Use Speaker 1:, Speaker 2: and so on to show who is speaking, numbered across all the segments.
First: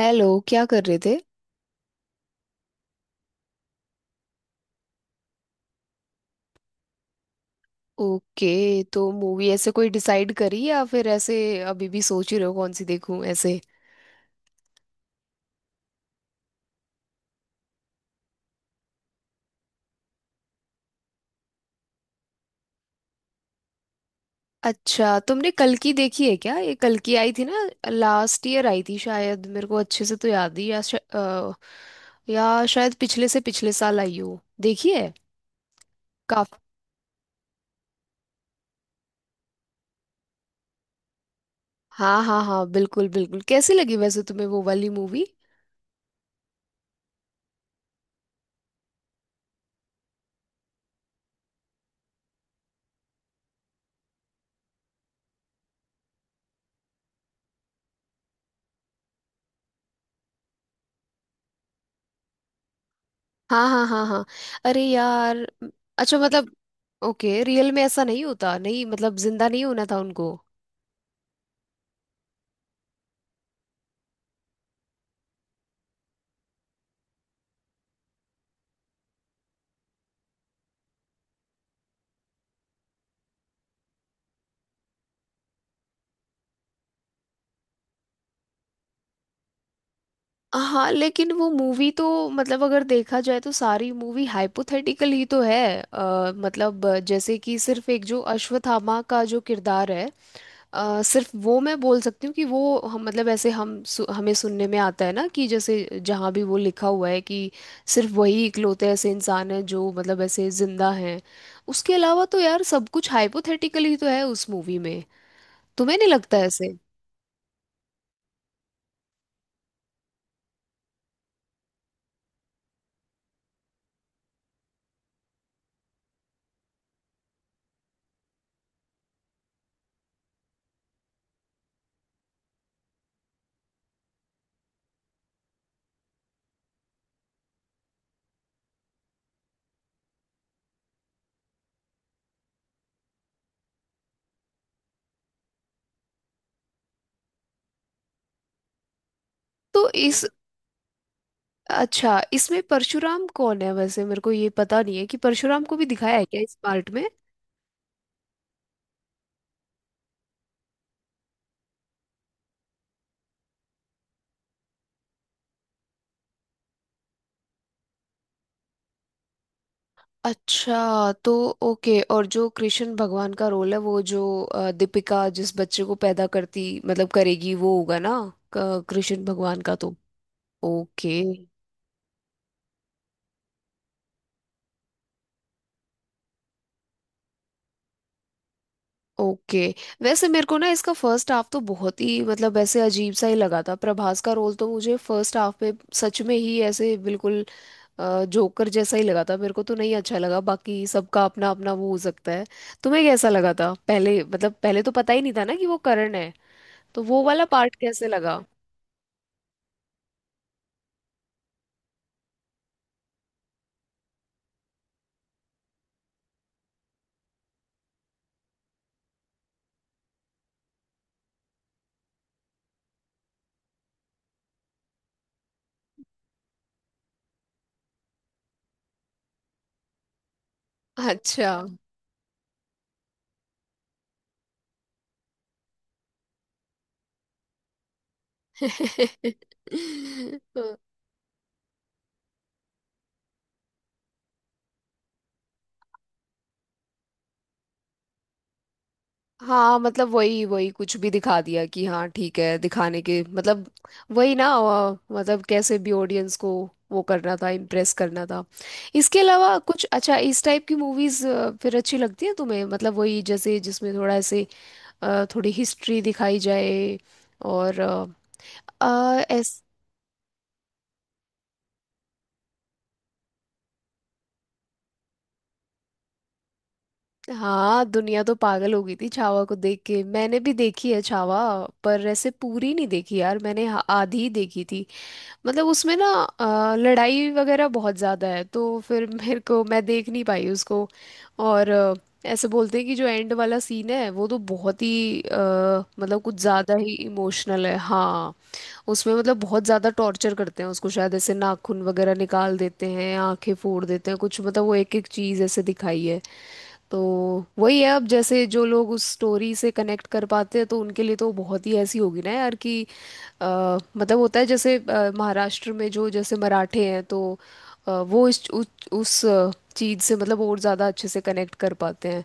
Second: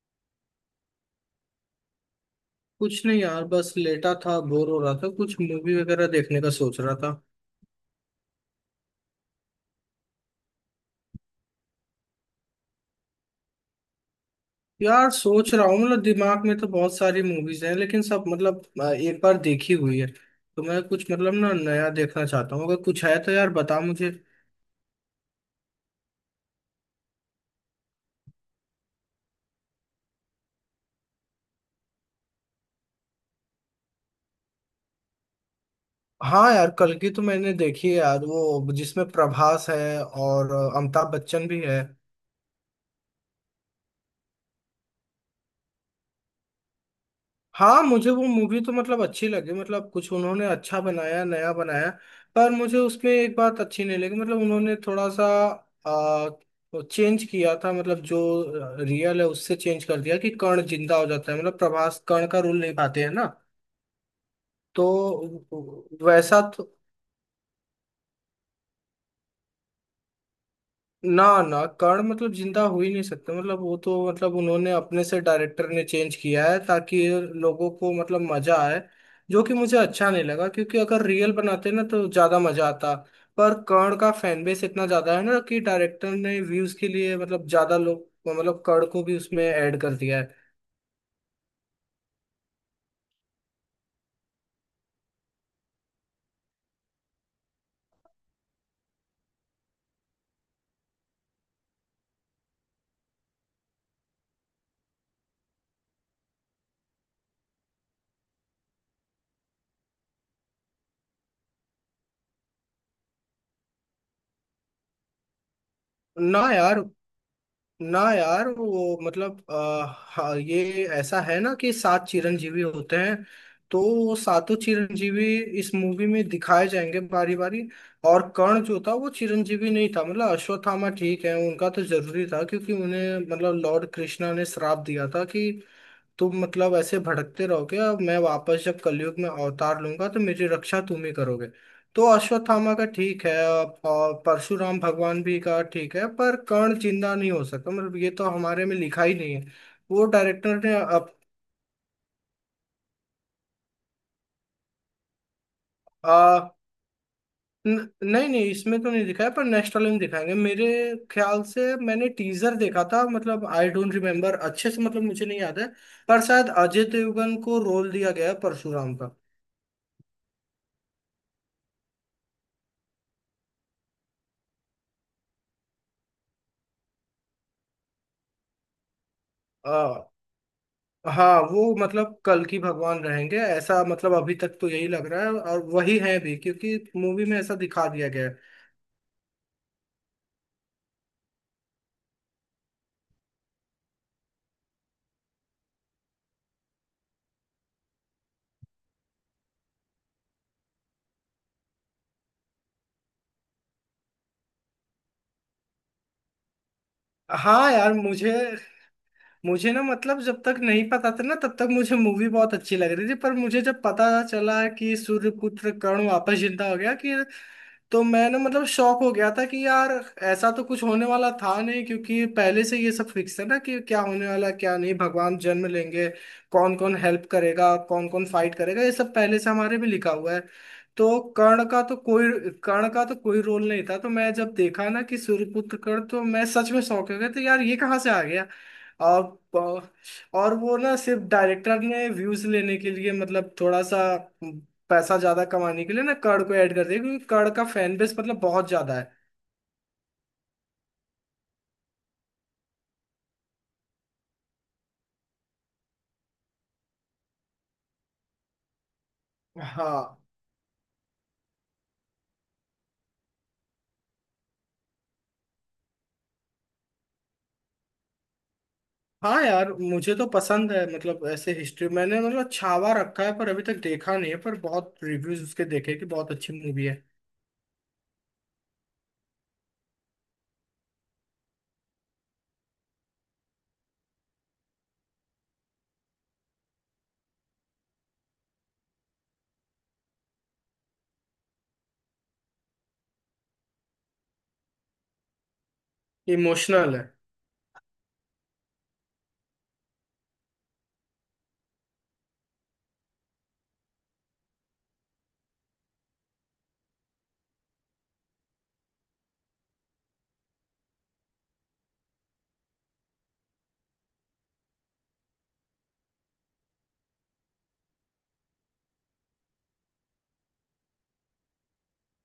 Speaker 1: Hello, क्या कर रहे थे।
Speaker 2: कुछ नहीं यार, बस लेटा था, बोर हो रहा था, कुछ मूवी वगैरह देखने का सोच रहा था।
Speaker 1: ओके, तो मूवी ऐसे कोई डिसाइड करी या फिर ऐसे अभी भी सोच ही रहे हो कौन सी देखूं ऐसे।
Speaker 2: यार सोच रहा हूँ, मतलब दिमाग में तो बहुत सारी मूवीज हैं, लेकिन सब मतलब एक बार देखी हुई है, तो मैं कुछ मतलब ना नया देखना चाहता हूँ। अगर कुछ है तो यार बता मुझे।
Speaker 1: अच्छा, तुमने कल की देखी है क्या? ये कल की आई थी ना। लास्ट ईयर आई थी शायद, मेरे को अच्छे से तो याद ही या शायद पिछले से पिछले साल आई हो, देखी है। काफ
Speaker 2: हाँ यार, कल की तो मैंने देखी है यार, वो जिसमें प्रभास है और अमिताभ बच्चन भी है।
Speaker 1: हाँ, हाँ, हाँ, बिल्कुल बिल्कुल कैसी लगी वैसे तुम्हें वो वाली मूवी?
Speaker 2: हाँ मुझे वो मूवी तो मतलब अच्छी लगी, मतलब कुछ उन्होंने अच्छा बनाया, नया बनाया। पर मुझे उसमें एक बात अच्छी नहीं लगी, मतलब उन्होंने थोड़ा सा आ, चेंज किया था। मतलब जो रियल है उससे चेंज कर दिया कि कर्ण जिंदा हो जाता है। मतलब प्रभास कर्ण का रोल निभाते हैं ना,
Speaker 1: हाँ, हाँ, हाँ, हाँ। अरे यार।
Speaker 2: तो
Speaker 1: अच्छा,
Speaker 2: वैसा
Speaker 1: मतलब।
Speaker 2: तो।
Speaker 1: ओके, रियल में ऐसा नहीं होता, नहीं मतलब जिंदा नहीं होना था उनको।
Speaker 2: ना ना, कर्ण मतलब जिंदा हो ही नहीं सकते। मतलब वो तो, मतलब उन्होंने अपने से, डायरेक्टर ने चेंज किया है ताकि लोगों को मतलब मजा आए। जो कि मुझे अच्छा नहीं लगा, क्योंकि अगर रियल बनाते ना तो ज्यादा मजा आता। पर कर्ण का फैन बेस इतना ज्यादा है ना, कि डायरेक्टर ने व्यूज के लिए, मतलब ज्यादा लोग, मतलब कर्ण को भी उसमें ऐड कर दिया है।
Speaker 1: हाँ, लेकिन वो मूवी तो मतलब अगर देखा जाए तो सारी मूवी हाइपोथेटिकल ही तो है। मतलब जैसे कि सिर्फ एक जो अश्वत्थामा का जो किरदार है। सिर्फ वो मैं बोल सकती हूँ कि वो हम मतलब ऐसे हमें सुनने में आता है ना कि जैसे जहाँ भी वो लिखा हुआ है कि सिर्फ वही इकलौते ऐसे इंसान हैं जो मतलब ऐसे जिंदा हैं। उसके अलावा तो यार सब कुछ हाइपोथेटिकल ही तो है उस मूवी में। तुम्हें नहीं लगता
Speaker 2: ना
Speaker 1: ऐसे?
Speaker 2: यार, ना यार, वो मतलब हाँ, ये ऐसा है ना कि सात चिरंजीवी होते हैं। तो वो सातों चिरंजीवी इस मूवी में दिखाए जाएंगे बारी बारी। और कर्ण जो था वो चिरंजीवी नहीं था। मतलब अश्वत्थामा ठीक है, उनका तो जरूरी था, क्योंकि उन्हें मतलब लॉर्ड कृष्णा ने श्राप दिया था कि तुम मतलब ऐसे भटकते रहोगे, और मैं वापस जब कलयुग में अवतार लूंगा तो मेरी रक्षा तुम ही करोगे। तो अश्वत्थामा का ठीक है, और परशुराम भगवान भी का ठीक है, पर कर्ण जिंदा नहीं हो सकता। मतलब ये तो हमारे में लिखा ही नहीं है।
Speaker 1: तो
Speaker 2: वो
Speaker 1: इस।
Speaker 2: डायरेक्टर ने अब
Speaker 1: अच्छा, इसमें परशुराम कौन है वैसे? मेरे को ये पता नहीं है कि परशुराम को भी दिखाया
Speaker 2: आ,
Speaker 1: है क्या इस पार्ट में।
Speaker 2: न, नहीं नहीं, इसमें तो नहीं दिखाया, पर नेक्स्ट वाले में दिखाएंगे मेरे ख्याल से। मैंने टीजर देखा था, मतलब आई डोंट रिमेम्बर अच्छे से, मतलब मुझे नहीं याद है। पर शायद अजय देवगन को रोल दिया गया है परशुराम
Speaker 1: अच्छा, तो। ओके, और जो कृष्ण भगवान का रोल है वो जो दीपिका जिस बच्चे को पैदा करती मतलब करेगी वो होगा ना। कृष्ण भगवान का
Speaker 2: का।
Speaker 1: तो। ओके।
Speaker 2: हाँ, वो मतलब कल की भगवान रहेंगे ऐसा, मतलब अभी तक तो यही लग रहा है, और वही है भी, क्योंकि मूवी में ऐसा दिखा दिया गया है।
Speaker 1: ओके। वैसे मेरे को ना इसका फर्स्ट हाफ तो बहुत ही मतलब ऐसे अजीब सा ही लगा था। प्रभास का रोल तो मुझे फर्स्ट हाफ में सच में ही ऐसे बिल्कुल जोकर जैसा ही लगा था, मेरे को तो नहीं अच्छा लगा। बाकी सबका अपना अपना वो हो सकता है। तुम्हें कैसा लगा था? पहले मतलब पहले तो पता ही नहीं था ना कि वो करण है। तो वो वाला
Speaker 2: हाँ
Speaker 1: पार्ट
Speaker 2: यार।
Speaker 1: कैसे
Speaker 2: मुझे
Speaker 1: लगा?
Speaker 2: मुझे ना, मतलब जब तक नहीं पता था ना, तब तक मुझे मूवी बहुत अच्छी लग रही थी, पर मुझे जब पता चला कि सूर्यपुत्र कर्ण वापस जिंदा हो गया, कि तो मैं ना, मतलब शॉक हो गया था कि यार, ऐसा तो कुछ होने वाला था नहीं। क्योंकि पहले से ये सब फिक्स है ना, कि क्या होने वाला क्या नहीं, भगवान जन्म लेंगे, कौन कौन हेल्प करेगा, कौन कौन फाइट करेगा, ये सब पहले से हमारे भी लिखा हुआ है। तो
Speaker 1: अच्छा।
Speaker 2: कर्ण का तो कोई रोल नहीं था। तो मैं जब देखा ना कि सूर्यपुत्र कर्ण, तो मैं सच में शौक हो गया तो यार, ये कहाँ से आ गया। और और वो ना, सिर्फ डायरेक्टर ने व्यूज लेने के लिए, मतलब थोड़ा सा पैसा ज्यादा कमाने के लिए ना, कर्ण को ऐड कर दिया, क्योंकि कर्ण का फैन बेस मतलब बहुत ज्यादा है।
Speaker 1: हाँ, मतलब वही वही कुछ भी दिखा दिया कि हाँ ठीक है दिखाने के मतलब। वही ना, मतलब कैसे भी ऑडियंस को। वो करना था, इम्प्रेस करना था। इसके अलावा कुछ अच्छा
Speaker 2: हाँ।
Speaker 1: इस टाइप की मूवीज फिर अच्छी लगती है तुम्हें? मतलब वही जैसे जिसमें थोड़ा ऐसे। थोड़ी हिस्ट्री दिखाई जाए। और अ, अ,
Speaker 2: हाँ
Speaker 1: ऐस
Speaker 2: यार मुझे तो पसंद है, मतलब ऐसे हिस्ट्री। मैंने मतलब छावा रखा है, पर अभी तक देखा नहीं है, पर बहुत रिव्यूज उसके देखे कि बहुत अच्छी मूवी है।
Speaker 1: हाँ, दुनिया तो पागल हो गई थी छावा को देख के। मैंने भी देखी है छावा। पर ऐसे पूरी नहीं देखी यार मैंने, आधी ही देखी थी। मतलब उसमें ना लड़ाई वगैरह बहुत ज़्यादा है तो फिर मेरे को मैं देख नहीं पाई उसको। और ऐसे बोलते हैं कि जो एंड वाला सीन है वो तो बहुत ही मतलब कुछ ज़्यादा
Speaker 2: इमोशनल
Speaker 1: ही
Speaker 2: है
Speaker 1: इमोशनल है, हाँ। उसमें मतलब बहुत ज़्यादा टॉर्चर करते हैं उसको, शायद ऐसे नाखून वगैरह निकाल देते हैं, आंखें फोड़ देते हैं, कुछ मतलब वो एक एक चीज़ ऐसे दिखाई है। तो वही है अब, जैसे जो लोग उस स्टोरी से कनेक्ट कर पाते हैं तो उनके लिए तो बहुत ही ऐसी होगी ना यार कि। अ, मतलब होता है जैसे महाराष्ट्र में जो जैसे मराठे हैं तो। वो उस चीज़ से मतलब और ज़्यादा अच्छे से कनेक्ट कर पाते हैं।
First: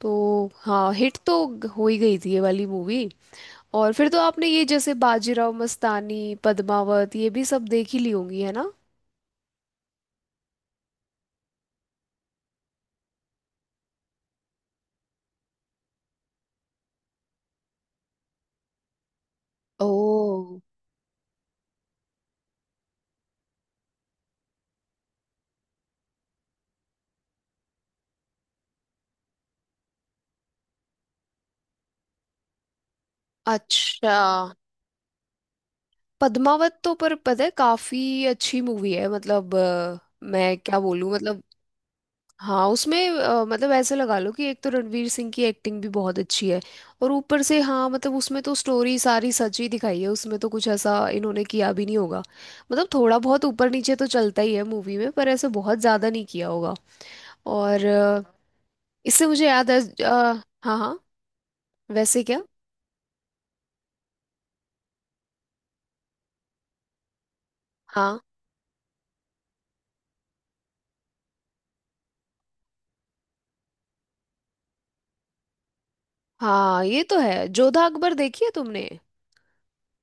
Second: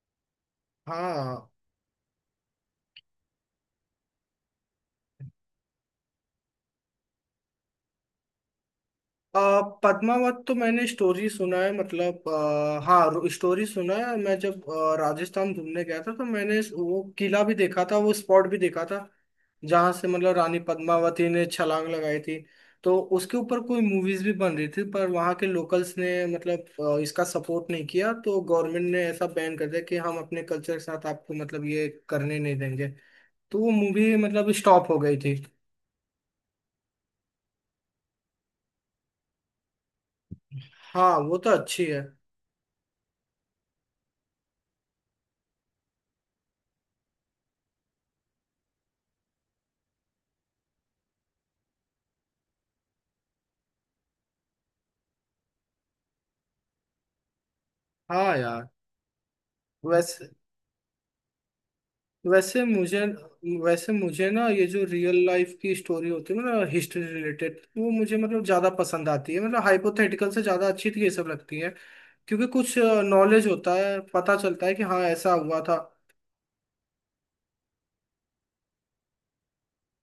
Speaker 1: तो हाँ, हिट तो
Speaker 2: हाँ।
Speaker 1: हो ही गई थी ये वाली मूवी। और फिर तो आपने ये जैसे बाजीराव मस्तानी, पद्मावत ये भी सब देख ही ली होंगी, है ना?
Speaker 2: पद्मावत तो मैंने स्टोरी सुना है। मतलब हाँ, स्टोरी सुना है। मैं जब राजस्थान घूमने गया था, तो मैंने वो किला भी देखा था, वो स्पॉट भी देखा था
Speaker 1: ओ,
Speaker 2: जहाँ से मतलब रानी पद्मावती ने छलांग लगाई थी। तो उसके ऊपर कोई मूवीज भी बन रही थी, पर वहाँ के लोकल्स ने मतलब इसका सपोर्ट नहीं किया, तो गवर्नमेंट ने ऐसा बैन कर दिया कि हम अपने कल्चर के साथ आपको मतलब ये करने नहीं देंगे। तो वो
Speaker 1: अच्छा।
Speaker 2: मूवी मतलब स्टॉप हो गई थी।
Speaker 1: पद्मावत तो पर पता है, काफ़ी अच्छी मूवी है, मतलब मैं क्या
Speaker 2: हाँ
Speaker 1: बोलूँ।
Speaker 2: वो तो अच्छी है।
Speaker 1: हाँ, उसमें मतलब ऐसे लगा लो कि एक तो रणवीर सिंह की एक्टिंग भी बहुत अच्छी है। और ऊपर से हाँ, मतलब उसमें तो स्टोरी सारी सच ही दिखाई है, उसमें तो कुछ ऐसा इन्होंने किया भी नहीं होगा। मतलब थोड़ा बहुत ऊपर नीचे तो चलता ही है मूवी में, पर ऐसे बहुत ज़्यादा नहीं किया होगा। और
Speaker 2: हाँ यार।
Speaker 1: इससे मुझे याद है।
Speaker 2: वैसे
Speaker 1: अ, हाँ, हाँ। वैसे क्या?
Speaker 2: वैसे मुझे वैसे मुझे ना, ये जो रियल लाइफ की स्टोरी होती है ना, हिस्ट्री रिलेटेड, वो मुझे
Speaker 1: हाँ,
Speaker 2: मतलब ज्यादा पसंद आती है। मतलब हाइपोथेटिकल से ज्यादा अच्छी तो ये सब लगती है, क्योंकि कुछ नॉलेज होता है, पता चलता है कि हाँ ऐसा हुआ था।
Speaker 1: हाँ, ये तो है। जोधा अकबर देखी है तुमने?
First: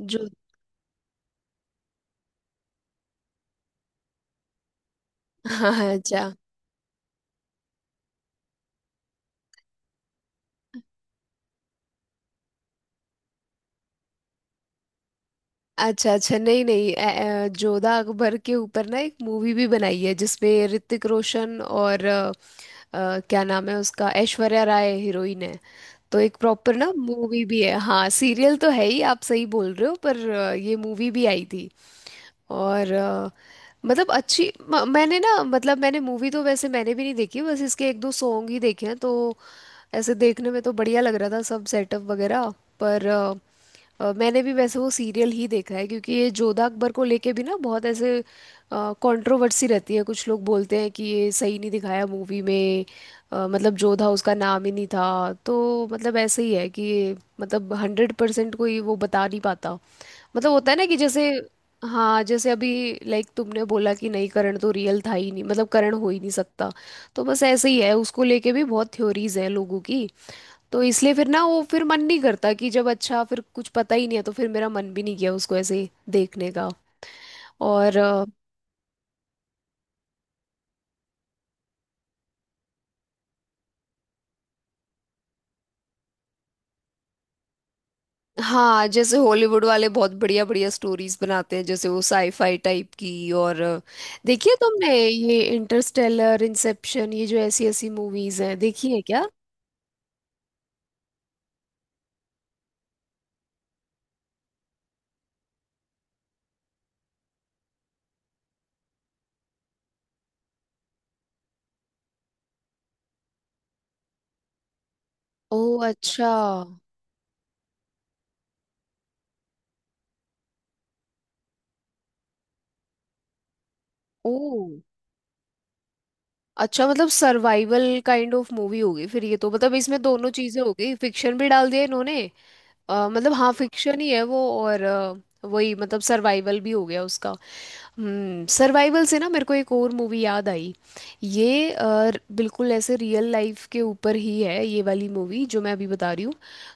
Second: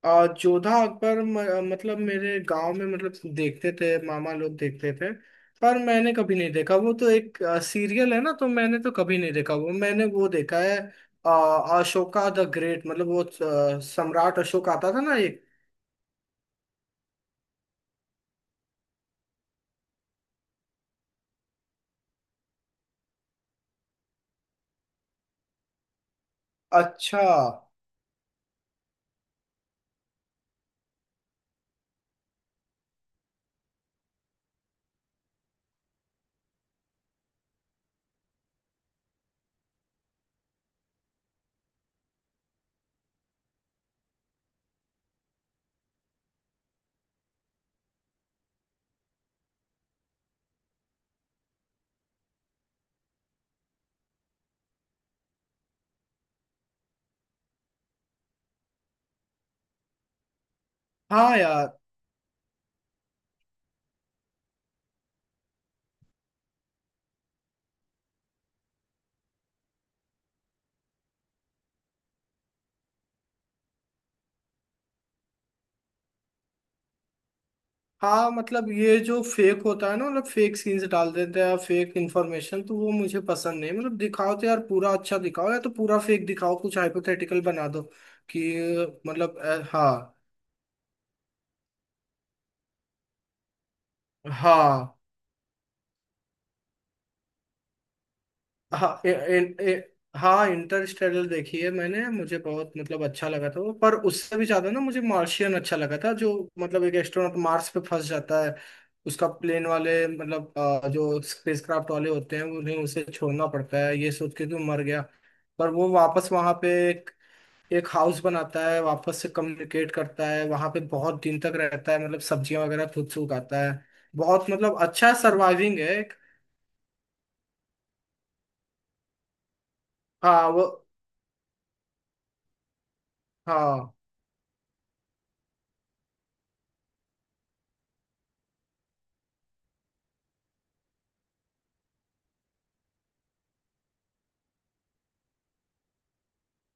Speaker 1: जो
Speaker 2: और जोधा अकबर, मतलब मेरे गांव में, मतलब देखते थे, मामा लोग देखते थे। पर
Speaker 1: हाँ,
Speaker 2: मैंने
Speaker 1: अच्छा,
Speaker 2: कभी नहीं देखा, वो तो एक सीरियल है ना, तो मैंने तो कभी नहीं देखा। वो मैंने वो देखा है, अ, अशोका द ग्रेट, मतलब वो सम्राट अशोक आता था ना।
Speaker 1: अच्छा, अच्छा, नहीं, नहीं, जोधा अकबर के ऊपर ना एक मूवी भी बनाई है जिसमें ऋतिक रोशन और क्या नाम है उसका, ऐश्वर्या राय हीरोइन है। तो एक प्रॉपर ना
Speaker 2: अच्छा।
Speaker 1: मूवी भी है, हाँ सीरियल तो है ही, आप सही बोल रहे हो, पर ये मूवी भी आई थी। और मतलब अच्छी मैंने ना मतलब मैंने मूवी तो वैसे मैंने भी नहीं देखी, बस इसके एक दो सॉन्ग ही देखे हैं तो। ऐसे देखने में तो बढ़िया लग रहा था सब सेटअप वगैरह। पर मैंने भी वैसे वो सीरियल ही देखा है क्योंकि ये जोधा अकबर को लेके भी ना बहुत ऐसे कंट्रोवर्सी रहती है, कुछ लोग बोलते हैं कि ये सही नहीं दिखाया मूवी में। मतलब जोधा उसका नाम ही नहीं था। तो मतलब ऐसे ही है कि ये मतलब 100% कोई वो बता नहीं पाता। मतलब होता है ना कि जैसे।
Speaker 2: हाँ यार।
Speaker 1: हाँ, जैसे अभी। लाइक तुमने बोला कि नहीं, करण तो रियल था ही नहीं, मतलब करण हो ही नहीं सकता। तो बस ऐसे ही है, उसको लेके भी बहुत थ्योरीज हैं लोगों की। तो इसलिए फिर ना वो फिर मन नहीं करता कि जब अच्छा फिर कुछ पता ही नहीं है तो फिर मेरा मन भी नहीं किया उसको ऐसे ही देखने का। और
Speaker 2: हाँ मतलब ये जो फेक होता है ना, मतलब फेक सीन्स डाल देते हैं, फेक इन्फॉर्मेशन, तो वो मुझे पसंद नहीं। मतलब दिखाओ तो यार पूरा अच्छा दिखाओ, या तो पूरा फेक दिखाओ, कुछ हाइपोथेटिकल बना दो कि।
Speaker 1: हाँ, जैसे
Speaker 2: मतलब
Speaker 1: हॉलीवुड वाले बहुत
Speaker 2: हाँ
Speaker 1: बढ़िया बढ़िया स्टोरीज बनाते हैं, जैसे वो साईफाई टाइप की। और देखी है तुमने
Speaker 2: हाँ
Speaker 1: ये इंटरस्टेलर, इंसेप्शन ये जो ऐसी ऐसी मूवीज हैं, देखी है
Speaker 2: हाँ,
Speaker 1: क्या?
Speaker 2: इन, इ- हाँ, इंटरस्टेलर देखी है मैंने, मुझे बहुत मतलब अच्छा लगा था वो। पर उससे भी ज्यादा ना मुझे मार्शियन अच्छा लगा था, जो मतलब एक एस्ट्रोनॉट मार्स पे फंस जाता है। उसका प्लेन वाले, मतलब जो स्पेसक्राफ्ट वाले होते हैं, उन्हें उसे छोड़ना पड़ता है ये सोच के कि वो मर गया।
Speaker 1: ओ,
Speaker 2: पर वो वापस
Speaker 1: अच्छा।
Speaker 2: वहां पे एक एक हाउस बनाता है, वापस से कम्युनिकेट करता है, वहां पे बहुत दिन तक रहता है, मतलब सब्जियां वगैरह खुद से उगाता है।
Speaker 1: ओ,
Speaker 2: बहुत मतलब अच्छा सर्वाइविंग है एक।
Speaker 1: अच्छा, मतलब सर्वाइवल काइंड ऑफ मूवी होगी फिर ये तो। मतलब इसमें दोनों
Speaker 2: हाँ
Speaker 1: चीजें
Speaker 2: वो।
Speaker 1: हो गई, फिक्शन भी डाल दिया इन्होंने। मतलब हाँ,
Speaker 2: हाँ
Speaker 1: फिक्शन ही है वो और वही मतलब सर्वाइवल भी हो गया उसका। सर्वाइवल से ना मेरे को एक और मूवी याद आई। ये बिल्कुल ऐसे रियल लाइफ के ऊपर ही है ये वाली मूवी जो मैं अभी बता रही हूँ।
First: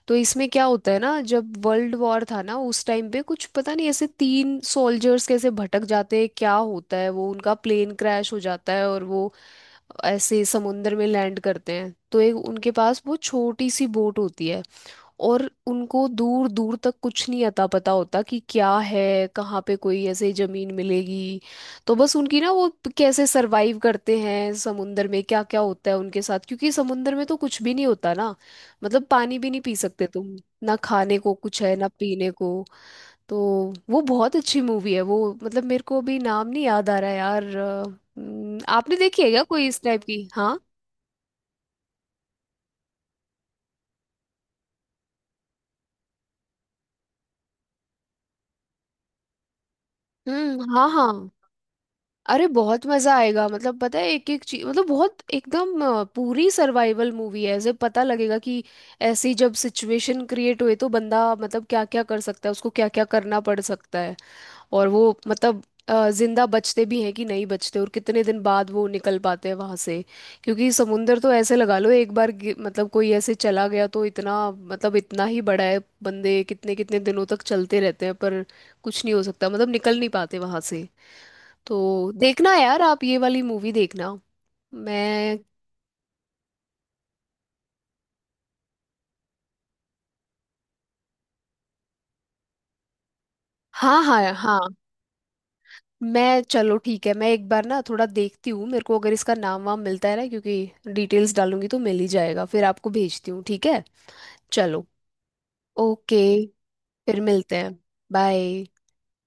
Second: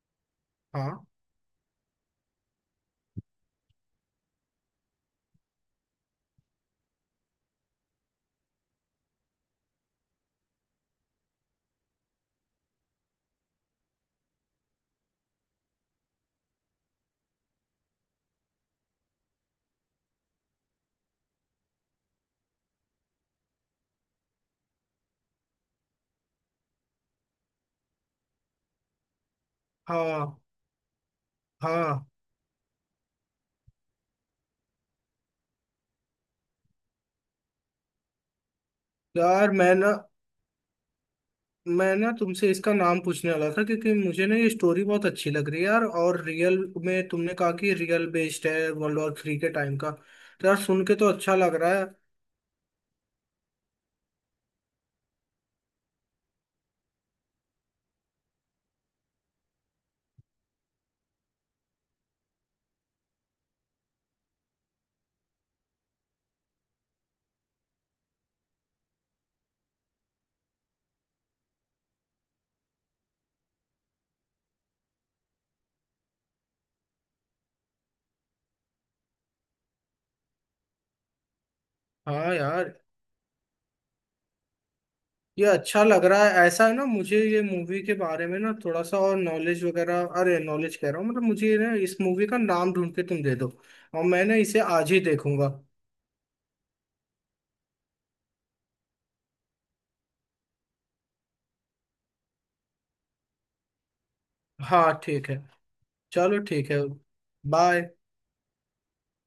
Speaker 1: तो इसमें क्या होता है
Speaker 2: हाँ
Speaker 1: ना, जब वर्ल्ड वॉर था ना उस टाइम पे, कुछ पता नहीं ऐसे तीन सोल्जर्स कैसे भटक जाते हैं, क्या होता है वो उनका प्लेन क्रैश हो जाता है और वो ऐसे समुंदर में लैंड करते हैं। तो एक उनके पास वो छोटी सी बोट होती है, और उनको दूर दूर तक कुछ नहीं अता पता होता कि क्या है, कहाँ पे कोई ऐसे जमीन मिलेगी। तो बस उनकी ना वो, कैसे सरवाइव करते हैं समुंदर में, क्या क्या होता है उनके साथ, क्योंकि समुंदर में तो कुछ भी नहीं होता ना। मतलब पानी भी नहीं पी सकते तुम,
Speaker 2: हाँ।
Speaker 1: ना खाने को कुछ है ना
Speaker 2: हाँ
Speaker 1: पीने को। तो वो बहुत अच्छी मूवी है वो। मतलब मेरे को अभी नाम नहीं याद आ रहा यार, आपने देखी है क्या
Speaker 2: यार,
Speaker 1: कोई
Speaker 2: मैं
Speaker 1: इस
Speaker 2: ना
Speaker 1: टाइप की? हाँ।
Speaker 2: मैं ना तुमसे इसका नाम पूछने वाला था, क्योंकि मुझे ना ये स्टोरी बहुत अच्छी लग रही है यार, और रियल में तुमने कहा कि रियल बेस्ड है, वर्ल्ड वॉर थ्री के टाइम का, तो यार
Speaker 1: हम्म,
Speaker 2: सुन
Speaker 1: हाँ,
Speaker 2: के तो
Speaker 1: हाँ।
Speaker 2: अच्छा लग रहा है।
Speaker 1: अरे, बहुत मजा आएगा, मतलब पता है एक एक चीज मतलब बहुत एकदम पूरी सर्वाइवल मूवी है जब पता लगेगा कि ऐसी जब सिचुएशन क्रिएट हुए तो बंदा मतलब क्या क्या कर सकता है, उसको क्या क्या करना पड़ सकता है। और वो मतलब जिंदा बचते भी हैं कि नहीं बचते, और कितने दिन बाद वो निकल पाते हैं वहां से। क्योंकि समुंदर तो ऐसे लगा लो, एक बार मतलब कोई ऐसे चला गया तो इतना मतलब इतना ही बड़ा है, बंदे कितने कितने दिनों तक चलते रहते हैं पर कुछ नहीं हो सकता, मतलब निकल नहीं पाते वहां से। तो
Speaker 2: हाँ
Speaker 1: देखना
Speaker 2: यार।
Speaker 1: यार आप ये वाली मूवी देखना। मैं
Speaker 2: ये अच्छा लग रहा है ऐसा है ना। मुझे ये मूवी के बारे में ना थोड़ा सा और नॉलेज वगैरह, अरे नॉलेज कह रहा हूँ, मतलब मुझे ना इस मूवी का नाम ढूंढ के तुम दे दो,
Speaker 1: हाँ,
Speaker 2: और
Speaker 1: हाँ,
Speaker 2: मैं ना
Speaker 1: हाँ,
Speaker 2: इसे आज ही देखूंगा।
Speaker 1: मैं चलो ठीक है, मैं एक बार ना थोड़ा देखती हूँ, मेरे को अगर इसका नाम वाम मिलता है ना क्योंकि डिटेल्स डालूंगी तो मिल ही जाएगा, फिर आपको भेजती हूँ ठीक है। चलो,
Speaker 2: हाँ ठीक है।
Speaker 1: ओके,
Speaker 2: चलो ठीक है।
Speaker 1: फिर मिलते हैं,
Speaker 2: बाय।
Speaker 1: बाय।